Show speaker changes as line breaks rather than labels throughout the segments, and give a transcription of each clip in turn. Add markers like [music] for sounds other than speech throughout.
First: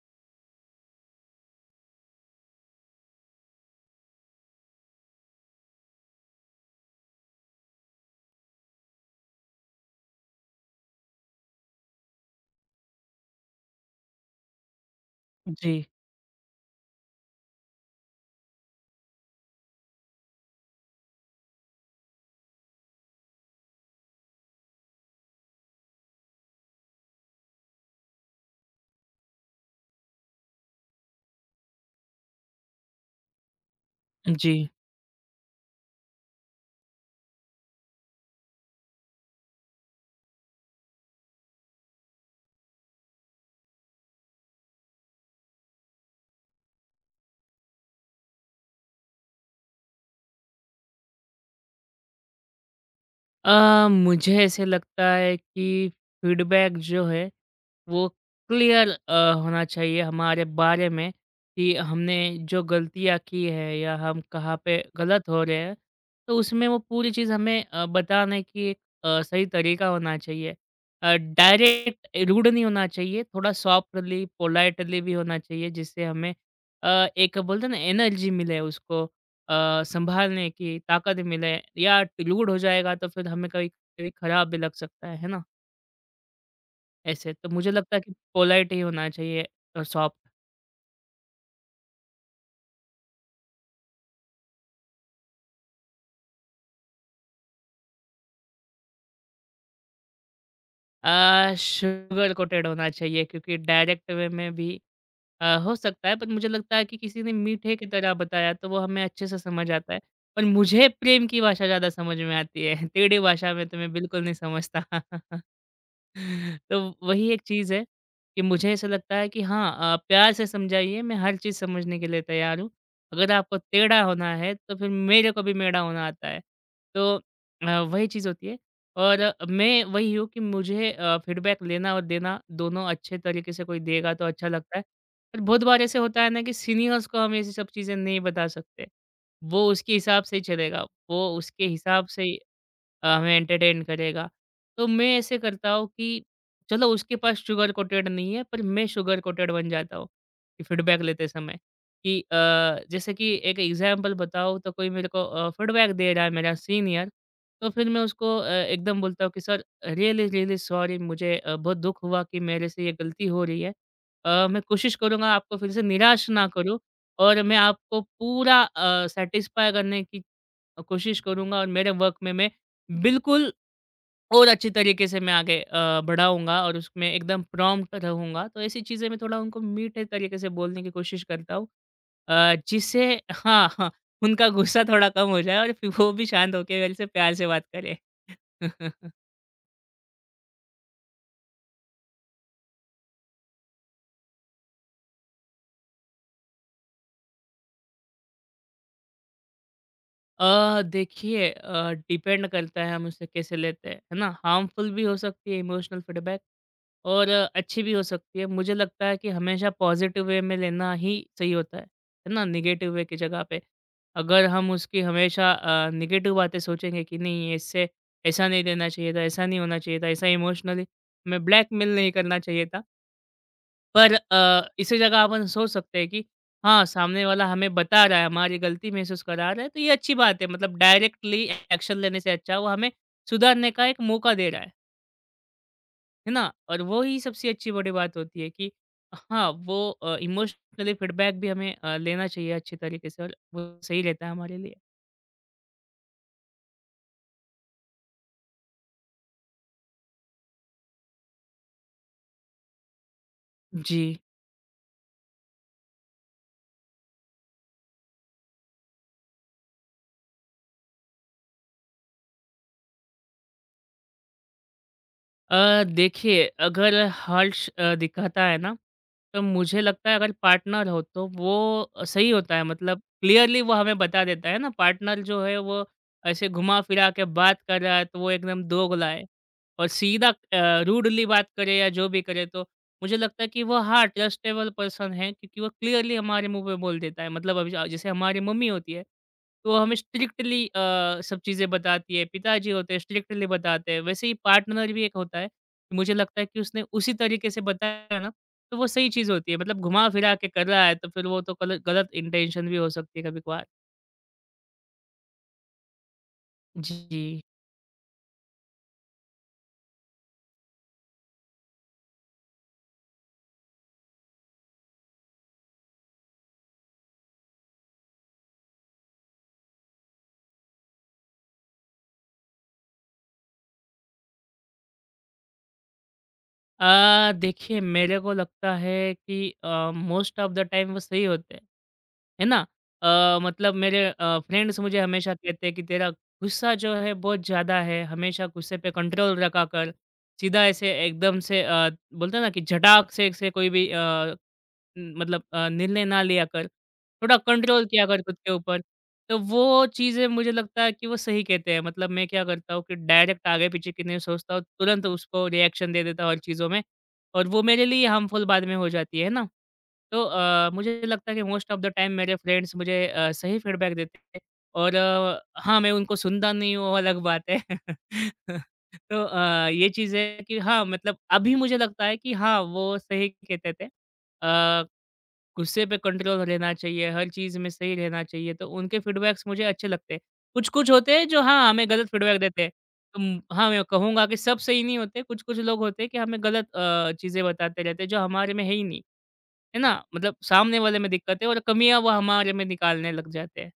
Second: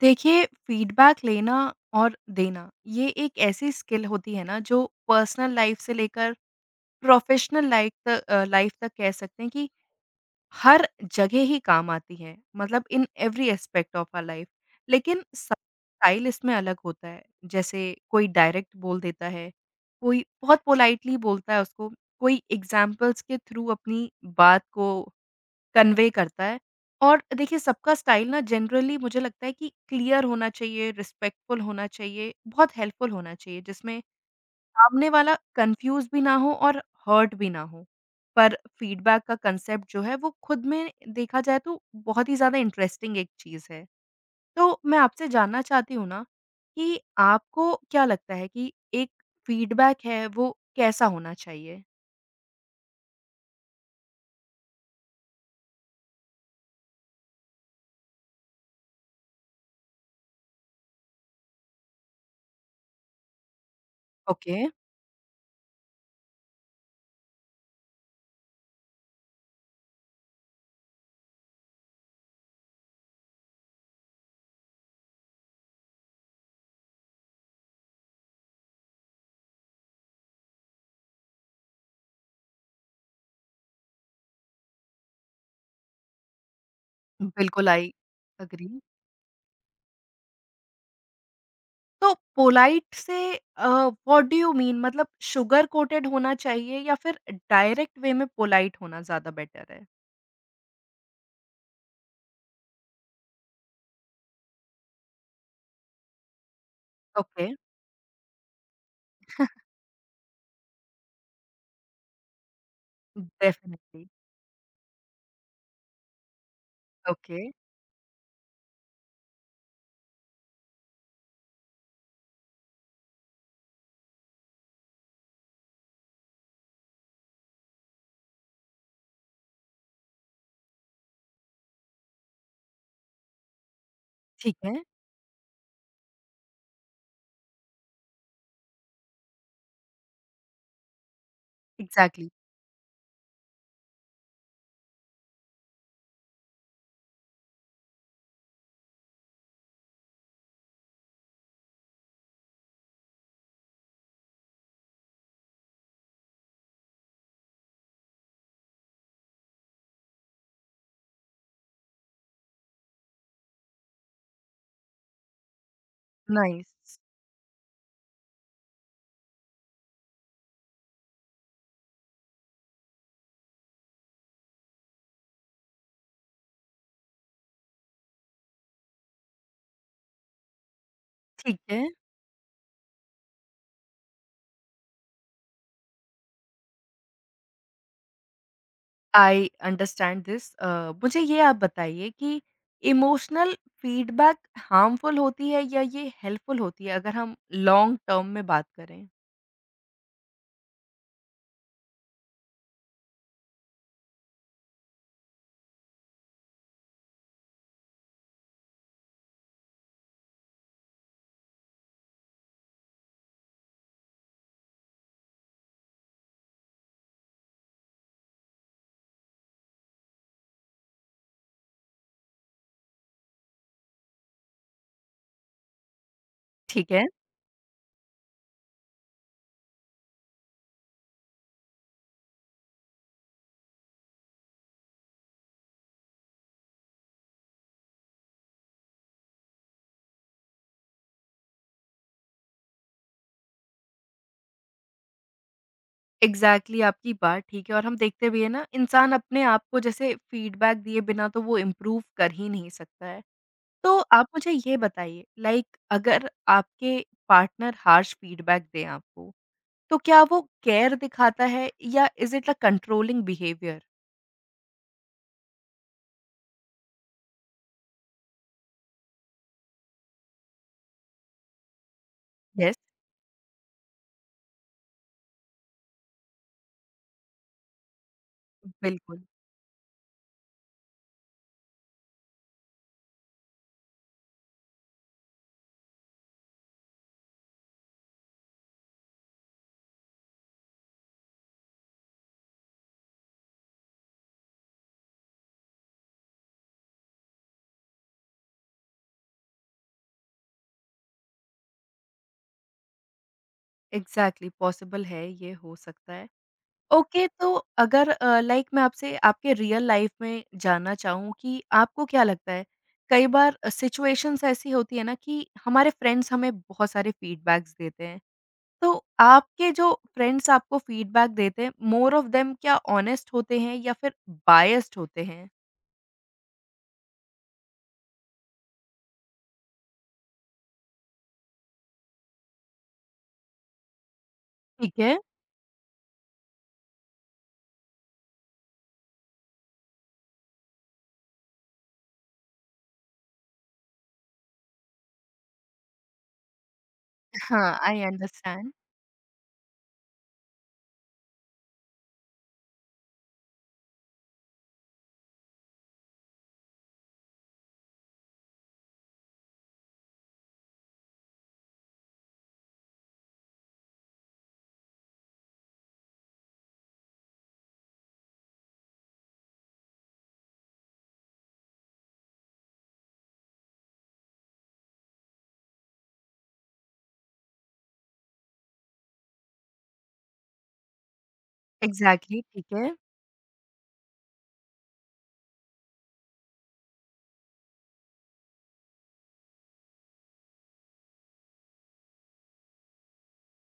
देखिए, फीडबैक लेना और देना, ये एक ऐसी स्किल होती है ना जो पर्सनल लाइफ़ से लेकर प्रोफ़ेशनल लाइफ़ लाइफ़ तक कह सकते हैं कि हर जगह ही काम आती है। मतलब in every aspect of our life. लेकिन सब
जी,
स्टाइल इसमें अलग होता है। जैसे कोई डायरेक्ट बोल देता है, कोई बहुत पोलाइटली बोलता है उसको, कोई एग्ज़ाम्पल्स के थ्रू अपनी बात को कन्वे करता है और देखिए सबका स्टाइल ना जनरली मुझे लगता है कि क्लियर होना चाहिए, रिस्पेक्टफुल होना चाहिए, बहुत हेल्पफुल होना चाहिए जिसमें
जी।
सामने वाला कन्फ्यूज़ भी ना हो और हर्ट भी ना हो। पर फीडबैक का कांसेप्ट जो है वो खुद में देखा जाए तो बहुत ही ज़्यादा इंटरेस्टिंग एक चीज़ है। तो मैं आपसे जानना चाहती हूँ ना कि आपको क्या लगता है कि एक फीडबैक है वो कैसा होना चाहिए?
मुझे ऐसे लगता है कि फीडबैक जो है वो क्लियर होना चाहिए हमारे बारे में कि हमने जो गलतियाँ की है या हम कहाँ
ओके,
पे गलत हो रहे हैं तो उसमें वो पूरी चीज़ हमें बताने की एक सही तरीका होना चाहिए। डायरेक्ट रूड नहीं होना चाहिए थोड़ा सॉफ्टली पोलाइटली भी होना चाहिए जिससे हमें एक बोलते हैं ना एनर्जी मिले उसको संभालने की ताकत मिले या रूड हो जाएगा तो फिर हमें कभी कभी खराब भी लग सकता है ना? ऐसे तो
बिल्कुल
मुझे
आई
लगता है कि पोलाइट
एग्री।
ही होना चाहिए और सॉफ्ट
तो पोलाइट से व्हाट डू यू मीन, मतलब शुगर कोटेड होना चाहिए या फिर डायरेक्ट वे में पोलाइट होना ज़्यादा बेटर है?
शुगर कोटेड होना चाहिए क्योंकि डायरेक्ट वे में भी हो सकता है पर मुझे लगता है कि किसी ने
ओके,
मीठे की तरह बताया तो वो हमें अच्छे से समझ आता है। पर मुझे प्रेम की भाषा ज़्यादा समझ में आती है। [laughs] टेढ़ी भाषा में तो मैं
डेफिनिटली,
बिल्कुल नहीं समझता। [laughs] तो वही एक
ओके,
चीज़ है कि मुझे ऐसा लगता है कि हाँ प्यार से समझाइए, मैं हर चीज़ समझने के लिए तैयार हूँ। अगर आपको टेढ़ा होना है तो फिर मेरे को भी मेढ़ा होना आता है। तो वही चीज़ होती है और मैं वही हूँ कि मुझे फीडबैक लेना और देना दोनों अच्छे तरीके से कोई देगा तो अच्छा
ठीक है,
लगता है। पर बहुत बार ऐसे होता है ना कि सीनियर्स को हम ये सब चीज़ें नहीं बता सकते। वो उसके हिसाब से ही चलेगा, वो उसके हिसाब से
एग्ज़ैक्टली,
ही हमें एंटरटेन करेगा। तो मैं ऐसे करता हूँ कि चलो उसके पास शुगर कोटेड नहीं है, पर मैं शुगर कोटेड बन जाता हूँ, कि फीडबैक लेते समय कि जैसे कि एक एग्ज़ाम्पल बताऊँ तो कोई मेरे को फीडबैक दे रहा है मेरा सीनियर, तो फिर मैं उसको एकदम बोलता हूँ कि सर रियली रियली सॉरी मुझे बहुत दुःख हुआ कि मेरे से ये गलती हो रही है। मैं कोशिश करूँगा आपको फिर से निराश ना करूँ
नाइस,
और मैं आपको पूरा सैटिस्फाई करने की कोशिश करूँगा और मेरे वर्क में मैं बिल्कुल और अच्छे तरीके से मैं आगे बढ़ाऊँगा और उसमें एकदम प्रॉम्प्ट रहूँगा। तो ऐसी चीज़ें मैं थोड़ा उनको मीठे तरीके से बोलने की कोशिश करता
ठीक
हूँ
है।
जिससे हाँ, हाँ, उनका गुस्सा थोड़ा कम हो जाए और फिर वो भी शांत होके मेरे से प्यार से बात करें। [laughs]
I understand this. मुझे ये आप बताइए कि इमोशनल फीडबैक हार्मफुल होती है या ये हेल्पफुल होती है अगर हम लॉन्ग टर्म में बात करें?
देखिए डिपेंड करता है हम उसे कैसे लेते हैं, है ना? हार्मफुल भी हो सकती है इमोशनल फीडबैक। और अच्छी भी हो सकती है। मुझे लगता है कि हमेशा पॉज़िटिव वे में लेना ही सही होता है ना? नेगेटिव वे की जगह पे। अगर हम उसकी हमेशा नेगेटिव बातें सोचेंगे कि नहीं ये इससे ऐसा नहीं देना चाहिए था, ऐसा नहीं होना चाहिए था, ऐसा इमोशनली हमें ब्लैकमेल नहीं करना चाहिए था। पर इसी जगह अपन सोच सकते हैं कि हाँ,
ठीक है।
सामने वाला हमें बता रहा है, हमारी गलती महसूस करा रहा है तो ये अच्छी बात है। मतलब डायरेक्टली एक्शन लेने से अच्छा वो हमें सुधारने का एक मौका दे रहा है। है ना? और वो ही सबसे अच्छी बड़ी बात होती है कि हाँ, वो इमोशनली फीडबैक भी हमें लेना चाहिए अच्छे तरीके से और वो सही रहता है हमारे लिए।
एग्ज़ैक्टली, आपकी बात ठीक है और हम देखते भी हैं ना, इंसान अपने आप को जैसे फीडबैक दिए बिना तो वो इम्प्रूव कर ही नहीं सकता है। तो
जी।
आप मुझे ये बताइए, लाइक अगर आपके पार्टनर हार्श फीडबैक दें आपको, तो क्या वो केयर दिखाता है या is it a controlling behaviour?
देखिए अगर हर्ष दिखाता है ना, तो मुझे लगता है अगर पार्टनर हो तो वो सही होता है
यस,
मतलब क्लियरली वो हमें बता देता है ना, पार्टनर जो है वो ऐसे घुमा-फिरा के बात कर रहा है तो वो एकदम दोगला
बिल्कुल।
है और सीधा रूडली बात करे या जो भी करे तो मुझे लगता है कि वो हाँ ट्रस्टेबल पर्सन है क्योंकि वो क्लियरली हमारे मुंह पे बोल देता है मतलब अभी जैसे हमारी मम्मी होती है तो वो हमें स्ट्रिक्टली सब चीज़ें बताती है पिताजी होते हैं स्ट्रिक्टली बताते हैं वैसे ही पार्टनर भी एक होता है कि मुझे लगता है कि उसने उसी तरीके से बताया ना तो वो सही चीज़ होती है मतलब घुमा फिरा के कर रहा है तो फिर वो तो गलत गलत इंटेंशन भी हो सकती है कभी कभार।
एग्ज़ैक्टली पॉसिबल है, ये हो सकता है। ओके,
जी।
तो अगर लाइक मैं आपसे आपके रियल लाइफ में जानना चाहूँ कि आपको क्या लगता है, कई बार सिचुएशंस ऐसी होती है ना कि हमारे फ्रेंड्स हमें बहुत सारे फीडबैक्स देते हैं, तो आपके जो फ्रेंड्स आपको फीडबैक देते हैं मोर ऑफ देम क्या ऑनेस्ट होते हैं या फिर बायस्ड होते हैं?
देखिए मेरे को लगता है कि मोस्ट ऑफ द टाइम वो सही होते हैं, है ना? मतलब मेरे फ्रेंड्स
ठीक
मुझे
है।
हमेशा कहते हैं कि तेरा गुस्सा जो है बहुत ज़्यादा है, हमेशा गुस्से पे कंट्रोल रखा कर। सीधा ऐसे एकदम से बोलते हैं ना कि झटाक से कोई भी मतलब निर्णय ना लिया कर, थोड़ा
हाँ,
कंट्रोल
आई
किया कर खुद के
अंडरस्टैंड।
ऊपर। तो वो चीज़ें मुझे लगता है कि वो सही कहते हैं। मतलब मैं क्या करता हूँ कि डायरेक्ट आगे-पीछे की नहीं सोचता हूँ, तुरंत उसको रिएक्शन दे देता हूँ हर चीज़ों में और वो मेरे लिए हार्मफुल बाद में हो जाती है ना? तो मुझे लगता है कि मोस्ट ऑफ द टाइम मेरे फ्रेंड्स मुझे सही फीडबैक देते हैं और हाँ, मैं उनको सुनता नहीं हूँ, वो अलग बात है। [laughs] तो ये चीज़ है कि हाँ, मतलब अभी मुझे लगता है कि हाँ, वो सही कहते थे। अ गुस्से पे कंट्रोल रहना चाहिए, हर चीज़ में सही रहना चाहिए, तो उनके फीडबैक्स मुझे अच्छे लगते हैं। कुछ-कुछ होते हैं जो हाँ, हमें गलत फीडबैक
एग्जैक्टली,
देते
ठीक
हैं।
है।
हाँ, मैं कहूँगा कि सब सही नहीं होते, कुछ-कुछ लोग होते हैं कि हमें गलत चीज़ें बताते रहते हैं जो हमारे में है ही नहीं, है ना? मतलब सामने वाले में दिक्कत है और कमियाँ वो हमारे में निकालने लग जाते हैं,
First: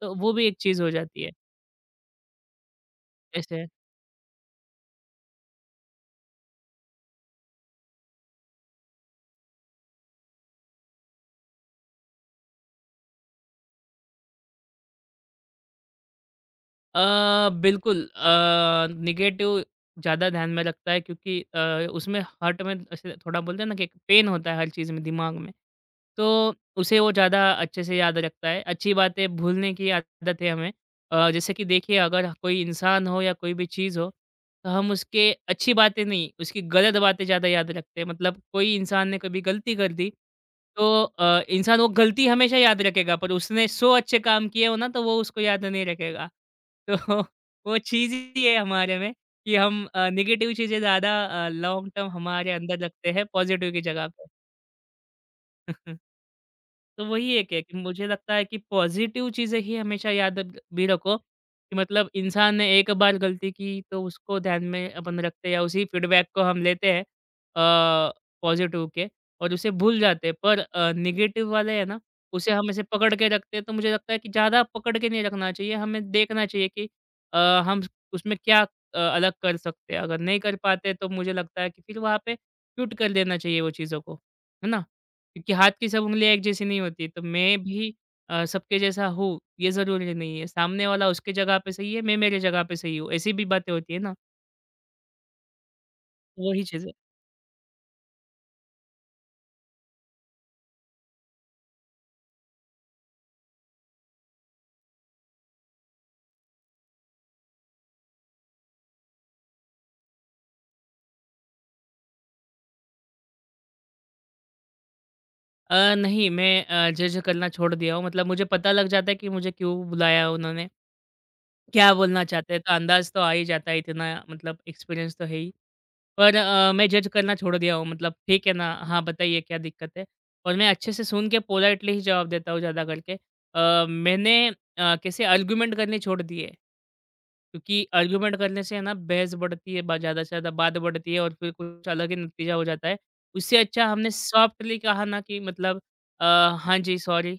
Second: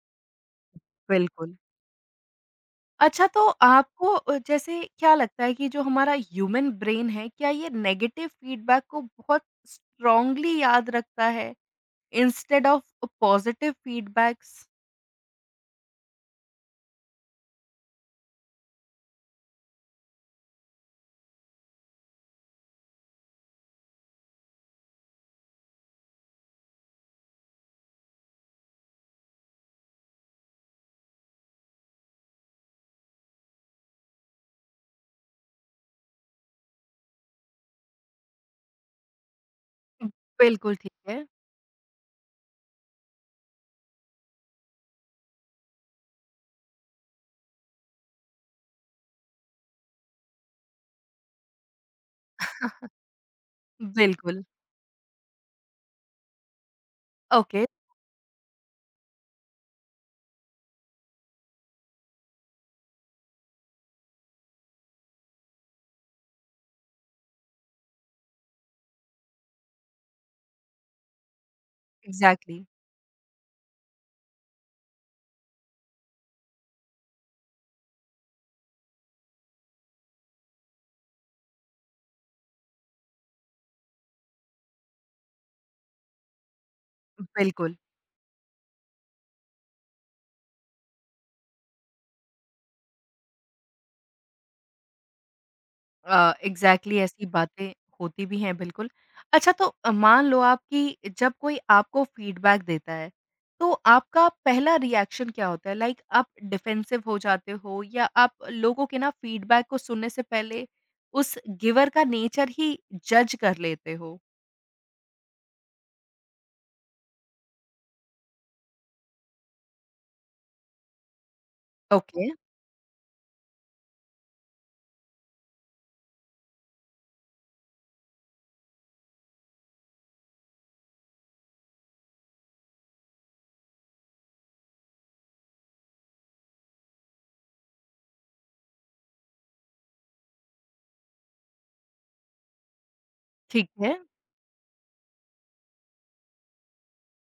तो वो भी एक चीज़ हो जाती है।
बिल्कुल। अच्छा, तो
ऐसे
आपको जैसे क्या लगता है कि जो हमारा ह्यूमन ब्रेन है, क्या ये नेगेटिव फीडबैक को बहुत स्ट्रांगली याद रखता है इंस्टेड ऑफ पॉजिटिव फीडबैक्स?
बिल्कुल नेगेटिव ज़्यादा ध्यान में रखता है क्योंकि उसमें हर्ट में ऐसे थोड़ा बोलते हैं ना कि एक पेन होता है हर चीज़ में, दिमाग में। तो उसे वो ज़्यादा अच्छे से याद रखता है। अच्छी बात है भूलने की आदत है हमें। जैसे कि देखिए अगर कोई इंसान हो या कोई भी चीज़ हो, तो हम उसके अच्छी बातें नहीं, उसकी गलत बातें ज़्यादा याद रखते हैं। मतलब कोई इंसान ने कभी गलती कर दी,
बिल्कुल ठीक
तो
है।
इंसान वो गलती हमेशा याद रखेगा पर उसने 100 अच्छे काम किए हो ना तो वो उसको याद नहीं रखेगा। [laughs] तो वो चीज़ ही है हमारे में कि हम नेगेटिव चीज़ें ज़्यादा लॉन्ग टर्म हमारे अंदर रखते हैं पॉज़िटिव की जगह पे।
बिल्कुल।
[laughs] तो वही एक है
ओके,
कि मुझे लगता है कि पॉजिटिव चीज़ें ही हमेशा याद अब भी रखो कि मतलब इंसान ने एक बार गलती की तो उसको ध्यान में अपन रखते हैं या उसी फीडबैक को हम लेते हैं पॉजिटिव के और उसे भूल जाते हैं पर निगेटिव वाले है ना उसे
एग्ज़ैक्टली,
हम ऐसे पकड़ के रखते हैं तो मुझे लगता है कि ज़्यादा पकड़ के नहीं रखना चाहिए हमें देखना चाहिए कि अ, हम उसमें क्या अलग कर सकते हैं अगर नहीं कर पाते तो मुझे लगता है कि फिर वहाँ पे क्यूट कर देना चाहिए वो चीज़ों को है ना क्योंकि हाथ की सब उंगलियाँ एक जैसी नहीं होती। तो मैं
बिल्कुल।
भी सबके जैसा हूँ, ये ज़रूरी नहीं है। सामने वाला उसके जगह पे सही है, मैं मेरे जगह पे सही हूँ। ऐसी भी बातें होती है ना, वही चीज़ है।
एग्ज़ैक्टली ऐसी बातें होती भी हैं, बिल्कुल। अच्छा, तो मान लो आप कि जब कोई आपको फ़ीडबैक देता है, तो आपका पहला रिएक्शन क्या होता है? लाइक आप डिफेंसिव हो जाते हो या आप लोगों के ना फ़ीडबैक को सुनने से पहले उस गिवर का नेचर ही जज कर लेते हो?
नहीं मैं जज करना छोड़ दिया हूँ। मतलब मुझे पता लग जाता है कि मुझे क्यों बुलाया उन्होंने, क्या बोलना
ओके,
चाहते हैं। तो अंदाज़ तो आ ही जाता है इतना मतलब एक्सपीरियंस तो है ही। पर मैं जज करना छोड़ दिया हूँ। मतलब ठीक है ना, हाँ बताइए क्या दिक्कत है? और मैं अच्छे से सुन के पोलाइटली ही जवाब देता हूँ ज़्यादा करके। मैंने कैसे आर्गुमेंट करने छोड़ दिए। क्योंकि आर्ग्युमेंट करने से है ना बहस बढ़ती है ज़्यादा से ज़्यादा बात बढ़ती है और फिर कुछ अलग ही नतीजा हो जाता है उससे
ठीक
अच्छा
है,
हमने सॉफ्टली कहा ना कि मतलब अ, हाँ जी सॉरी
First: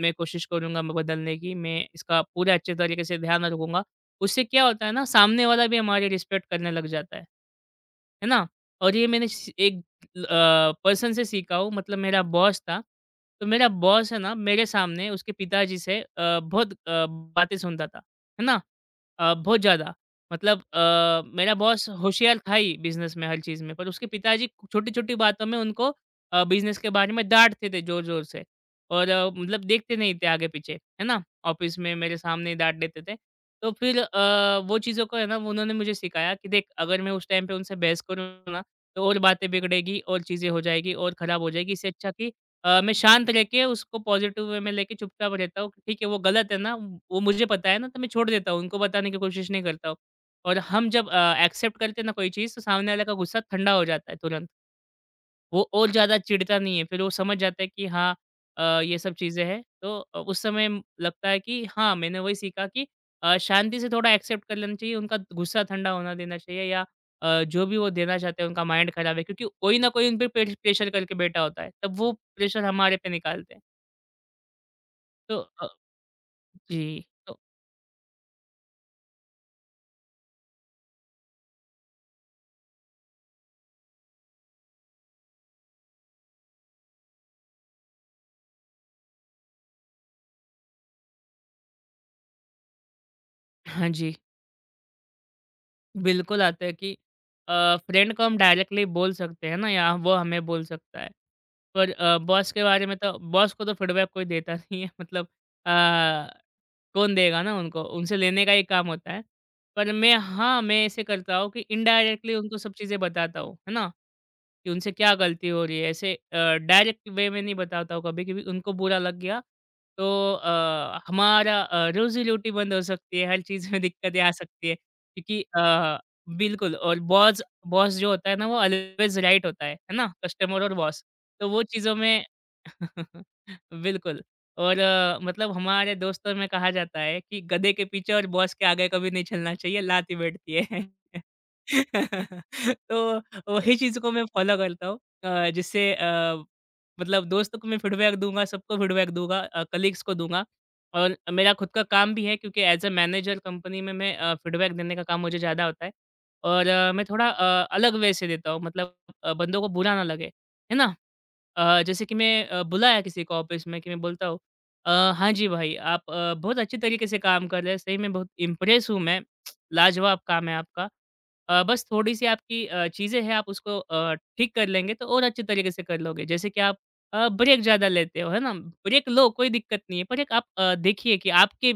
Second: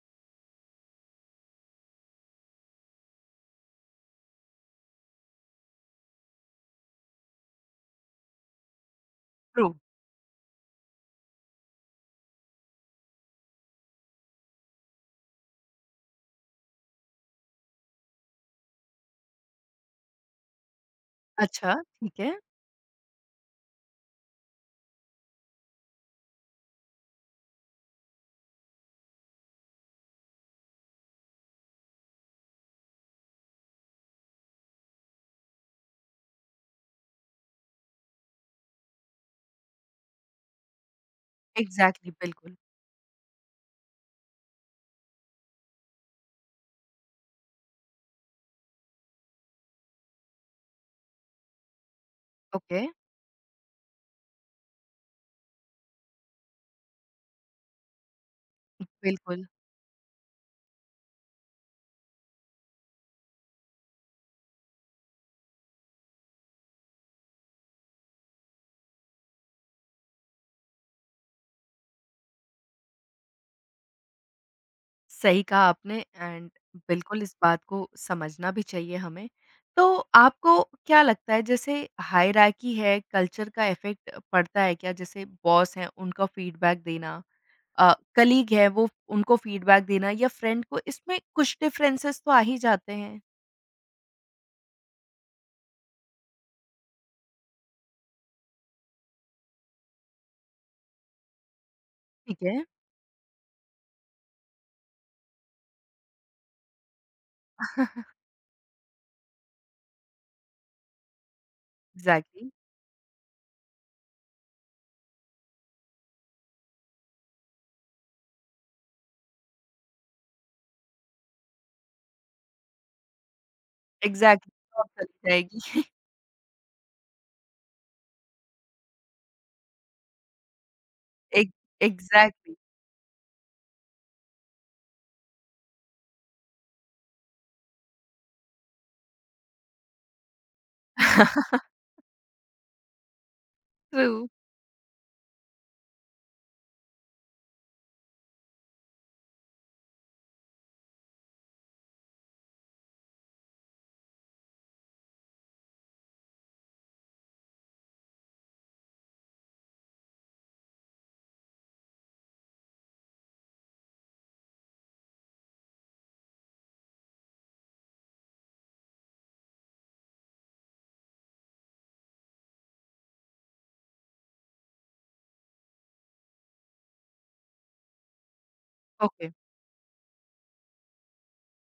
मैं कोशिश करूंगा मैं बदलने की मैं इसका पूरा अच्छे तरीके से ध्यान रखूंगा उससे क्या होता है ना सामने वाला भी हमारी रिस्पेक्ट करने लग जाता है ना और ये मैंने
ट्रू।
एक पर्सन से सीखा हूँ मतलब मेरा बॉस था तो मेरा बॉस है ना मेरे सामने उसके पिताजी से बहुत बातें सुनता था है ना बहुत ज़्यादा मतलब मेरा
अच्छा,
बॉस
ठीक है।
होशियार था ही बिज़नेस में, हर चीज़ में, पर उसके पिताजी छोटी-छोटी बातों में उनको बिज़नेस के बारे में डाँटते थे ज़ोर-ज़ोर से और मतलब देखते नहीं थे आगे-पीछे, है ना? ऑफ़िस में मेरे सामने ही डाँट देते थे। तो फिर वो चीज़ों को है ना वो उन्होंने मुझे सिखाया कि देख अगर मैं उस टाइम पे उनसे बहस करूँ ना, तो और बातें बिगड़ेगी और चीज़ें हो जाएगी और ख़राब हो जाएगी। इससे अच्छा
एग्ज़ैक्टली,
कि
बिल्कुल।
मैं शांत रह के उसको पॉज़िटिव वे में लेके चुपचाप रहता हूँ कि ठीक है वो गलत है ना, वो मुझे पता है ना तो मैं छोड़ देता हूँ, उनको बताने की कोशिश नहीं करता हूँ। और हम जब एक्सेप्ट करते हैं ना कोई चीज़ तो
ओके,
सामने वाले का गुस्सा ठंडा हो जाता है तुरंत। वो और ज़्यादा चिढ़ता नहीं है, फिर वो समझ जाता है कि हाँ ये सब चीज़ें
बिल्कुल।
हैं। तो उस समय म लगता है कि हाँ, मैंने वही सीखा कि शांति से थोड़ा एक्सेप्ट कर लेना चाहिए, उनका गुस्सा ठंडा होना देना चाहिए या जो भी वो देना चाहते हैं, उनका माइंड ख़राब है क्योंकि कोई ना कोई उन पे पेश प्रेशर करके बैठा होता है, तब वो प्रेशर हमारे पे निकालते हैं। तो
सही कहा आपने। एंड
जी,
बिल्कुल इस
तो
बात को समझना भी चाहिए हमें। तो आपको क्या लगता है, जैसे हायरार्की है, कल्चर का इफ़ेक्ट पड़ता है क्या? जैसे बॉस हैं उनका फीडबैक देना, कलीग है वो उनको फीडबैक देना या फ्रेंड को, इसमें कुछ डिफरेंसेस तो आ ही जाते हैं।
हाँ जी। बिल्कुल आता है कि फ्रेंड को हम डायरेक्टली बोल सकते हैं ना या वो हमें बोल सकता है। पर
ठीक
बॉस
है।
के बारे में तो बॉस को तो फीडबैक कोई देता नहीं है [laughs] मतलब अ कौन देगा ना उनको? उनसे लेने का ही काम होता है। पर मैं हाँ, मैं ऐसे करता हूँ कि इनडायरेक्टली
एग्ज़ैक्टली,
उनको सब चीज़ें बताता हूँ, है ना? कि उनसे क्या गलती हो रही है। ऐसे डायरेक्ट वे में नहीं बताता हूँ कभी-कभी उनको बुरा लग गया तो हमारा रोज़ी-रोटी बंद हो सकती है, हर चीज़ में दिक्कतें आ
एग्ज़ैक्टली,
सकती है।
जॉब चली
क्योंकि
जाएगी। [laughs]
बिल्कुल और बॉस बॉस जो होता है ना वो ऑलवेज़ राइट होता है ना? कस्टमर और बॉस। तो
एग
वो चीज़ों में
एग्ज़ैक्टली।
[laughs] बिल्कुल और मतलब हमारे दोस्तों में कहा जाता है कि गधे के पीछे और बॉस के आगे कभी नहीं चलना चाहिए, लात ही बैठती है।
[laughs]
[laughs] तो वही चीज़
ट्रू।
को मैं फॉलो करता हूँ जिससे मतलब दोस्तों को मैं फीडबैक दूँगा, सबको फीडबैक दूँगा कलीग्स को दूँगा और मेरा खुद का काम भी है क्योंकि एज़ अ मैनेजर कंपनी में मैं फीडबैक देने का काम मुझे ज़्यादा होता है और मैं थोड़ा अलग वे से देता हूँ मतलब बंदों को बुरा ना लगे, है ना? जैसे कि मैं बुलाया किसी को ऑफिस में कि मैं बोलता हूँ हाँ जी भाई आप बहुत अच्छे तरीके से काम कर रहे हैं सही में बहुत इम्प्रेस हूँ मैं। लाजवाब काम है आपका। बस थोड़ी सी आपकी चीज़ें हैं आप उसको ठीक कर लेंगे तो और अच्छे तरीके से कर लोगे जैसे कि आप ब्रेक ज़्यादा लेते हो है ना, ब्रेक लो
ओके।
कोई दिक्कत नहीं है पर एक आप देखिए कि आपके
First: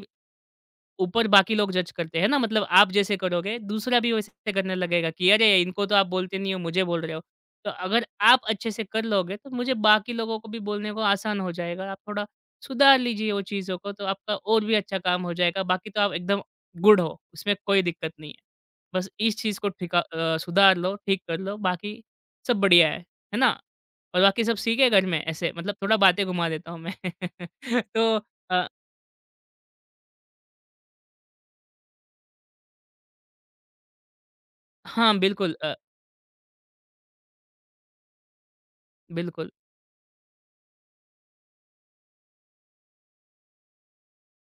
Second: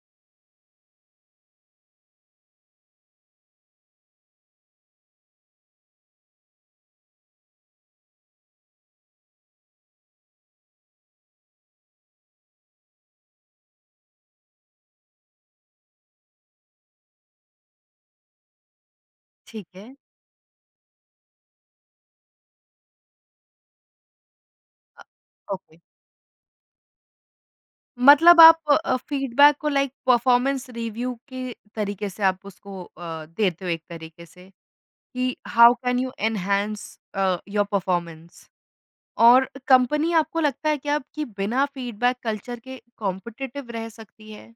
ऊपर बाकी लोग जज करते हैं ना, मतलब आप जैसे करोगे दूसरा भी वैसे करने लगेगा कि अरे इनको तो आप बोलते नहीं हो मुझे बोल रहे हो। तो अगर आप अच्छे से कर लोगे तो मुझे बाकी लोगों को भी बोलने को आसान हो जाएगा। आप थोड़ा सुधार लीजिए वो चीज़ों को तो आपका और भी अच्छा काम हो जाएगा, बाकी तो आप एकदम गुड हो उसमें कोई दिक्कत नहीं है। बस इस चीज़
ठीक
को
है।
ठिका सुधार लो ठीक कर लो बाकी सब बढ़िया है ना। और बाकी सब सीख है
अ,
घर में ऐसे, मतलब
ओके।
थोड़ा बातें घुमा देता हूँ मैं। [laughs] तो
मतलब आप
अ,
फीडबैक को लाइक परफॉर्मेंस रिव्यू के तरीके से आप उसको देते हो, एक तरीके से
हाँ
कि
बिल्कुल।
How can you enhance your performance. और
बिल्कुल।
कंपनी, आपको लगता है क्या कि बिना फीडबैक कल्चर के कॉम्पिटिटिव रह सकती है?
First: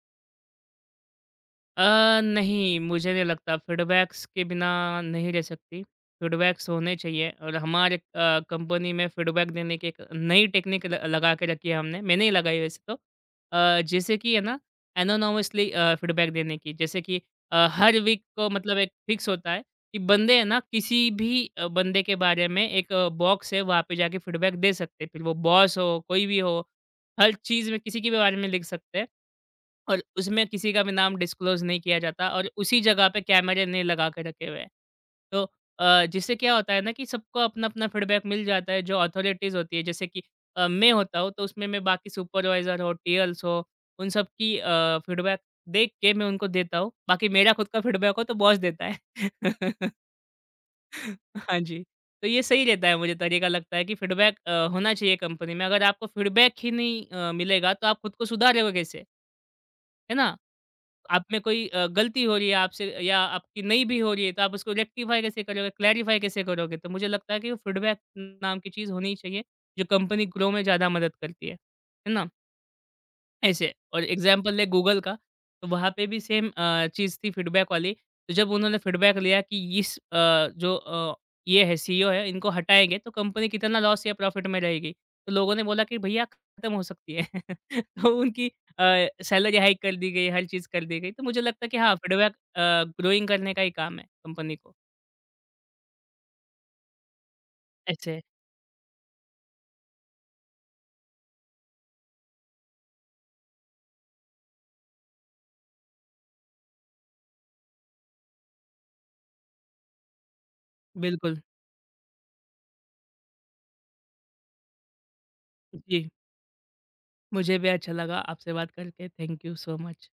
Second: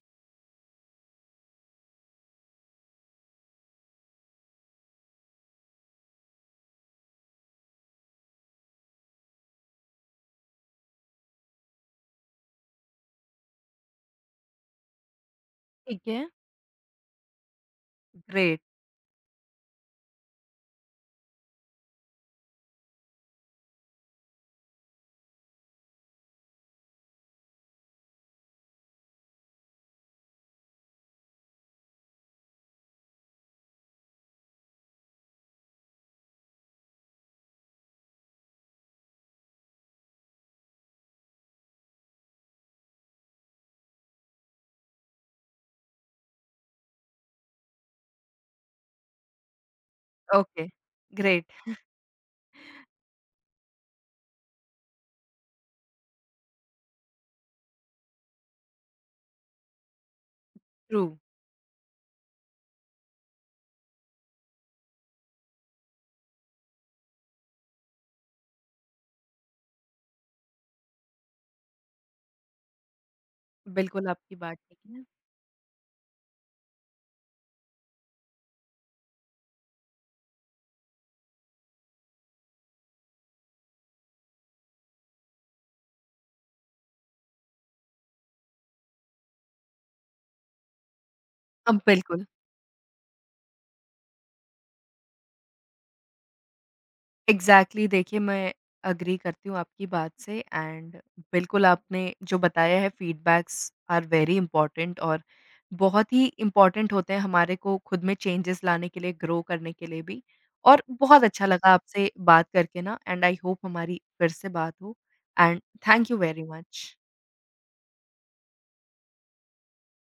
नहीं, मुझे नहीं लगता फीडबैक्स के बिना नहीं रह सकती। फीडबैक्स होने चाहिए और हमारे कंपनी में फीडबैक देने की एक नई टेक्निक ल लगा के रखी है हमने। मैंने ही लगाई वैसे तो। जैसे कि है ना एनोनिमसली
ठीक है।
फीडबैक देने की। जैसे कि हर वीक को
ग्रेट,
मतलब एक फिक्स होता है कि बंदे है ना किसी भी बंदे के बारे में एक बॉक्स है वहाँ पे जाके फीडबैक दे सकते हैं। फिर वो बॉस हो, कोई भी हो, हर चीज़ में किसी के भी बारे में लिख सकते हैं। और उसमें किसी का भी नाम डिस्क्लोज़ नहीं किया जाता और उसी जगह पे कैमरे ने लगा के रखे हुए हैं। तो जिससे क्या होता है ना कि सबको अपना-अपना फीडबैक मिल जाता है, जो अथॉरिटीज़ होती है जैसे कि मैं होता हूँ तो उसमें मैं बाकी सुपरवाइज़र हो, टीएल्स हो, उन सब की फीडबैक देख के मैं उनको देता हूँ। बाकी मेरा खुद का फीडबैक हो तो बॉस देता है। [laughs]
ओके, ग्रेट,
हाँ जी, तो ये सही रहता है, मुझे तरीका लगता है कि फीडबैक होना चाहिए कंपनी में। अगर आपको फीडबैक ही नहीं मिलेगा तो आप खुद को सुधारोगे कैसे? है ना?
ट्रू,
आप में कोई गलती हो रही है आपसे या आपकी नहीं भी हो रही है, तो आप उसको रेक्टिफ़ाई कैसे करोगे, क्लैरिफ़ाई कैसे करोगे? तो मुझे लगता है कि वो फीडबैक नाम की चीज़ होनी ही चाहिए, जो कंपनी ग्रो में ज़्यादा मदद करती है। है ना? ऐसे और
बिल्कुल आपकी
एग्जाम्पल
बात
ले
ठीक
गूगल
है।
का, तो वहाँ पे भी सेम चीज़ थी फीडबैक वाली। तो जब उन्होंने फीडबैक लिया कि इस जो ये है सीईओ है इनको हटाएँगे तो कंपनी कितना लॉस या प्रॉफ़िट में रहेगी? तो लोगों ने बोला कि भैया खत्म हो सकती है। [laughs] तो उनकी सैलरी हाइक कर दी गई, हर चीज़ कर दी गई। तो मुझे लगता है कि हाँ,
बिल्कुल।
फीडबैक ग्रोइंग करने का ही काम है कंपनी को।
एग्ज़ैक्टली exactly, देखिए
ऐसे
मैं अग्री करती हूँ आपकी बात से। एंड बिल्कुल आपने जो बताया है, फीडबैक्स आर वेरी इंपॉर्टेंट और बहुत ही इम्पॉर्टेंट होते हैं हमारे को खुद में चेंजेस लाने के लिए, ग्रो करने के लिए भी। और बहुत
बिल्कुल।
अच्छा लगा आपसे बात करके ना। एंड आई होप हमारी फिर से बात हो। एंड
जी,
थैंक यू वेरी मच।
मुझे भी अच्छा लगा आपसे बात करके। Thank you so much.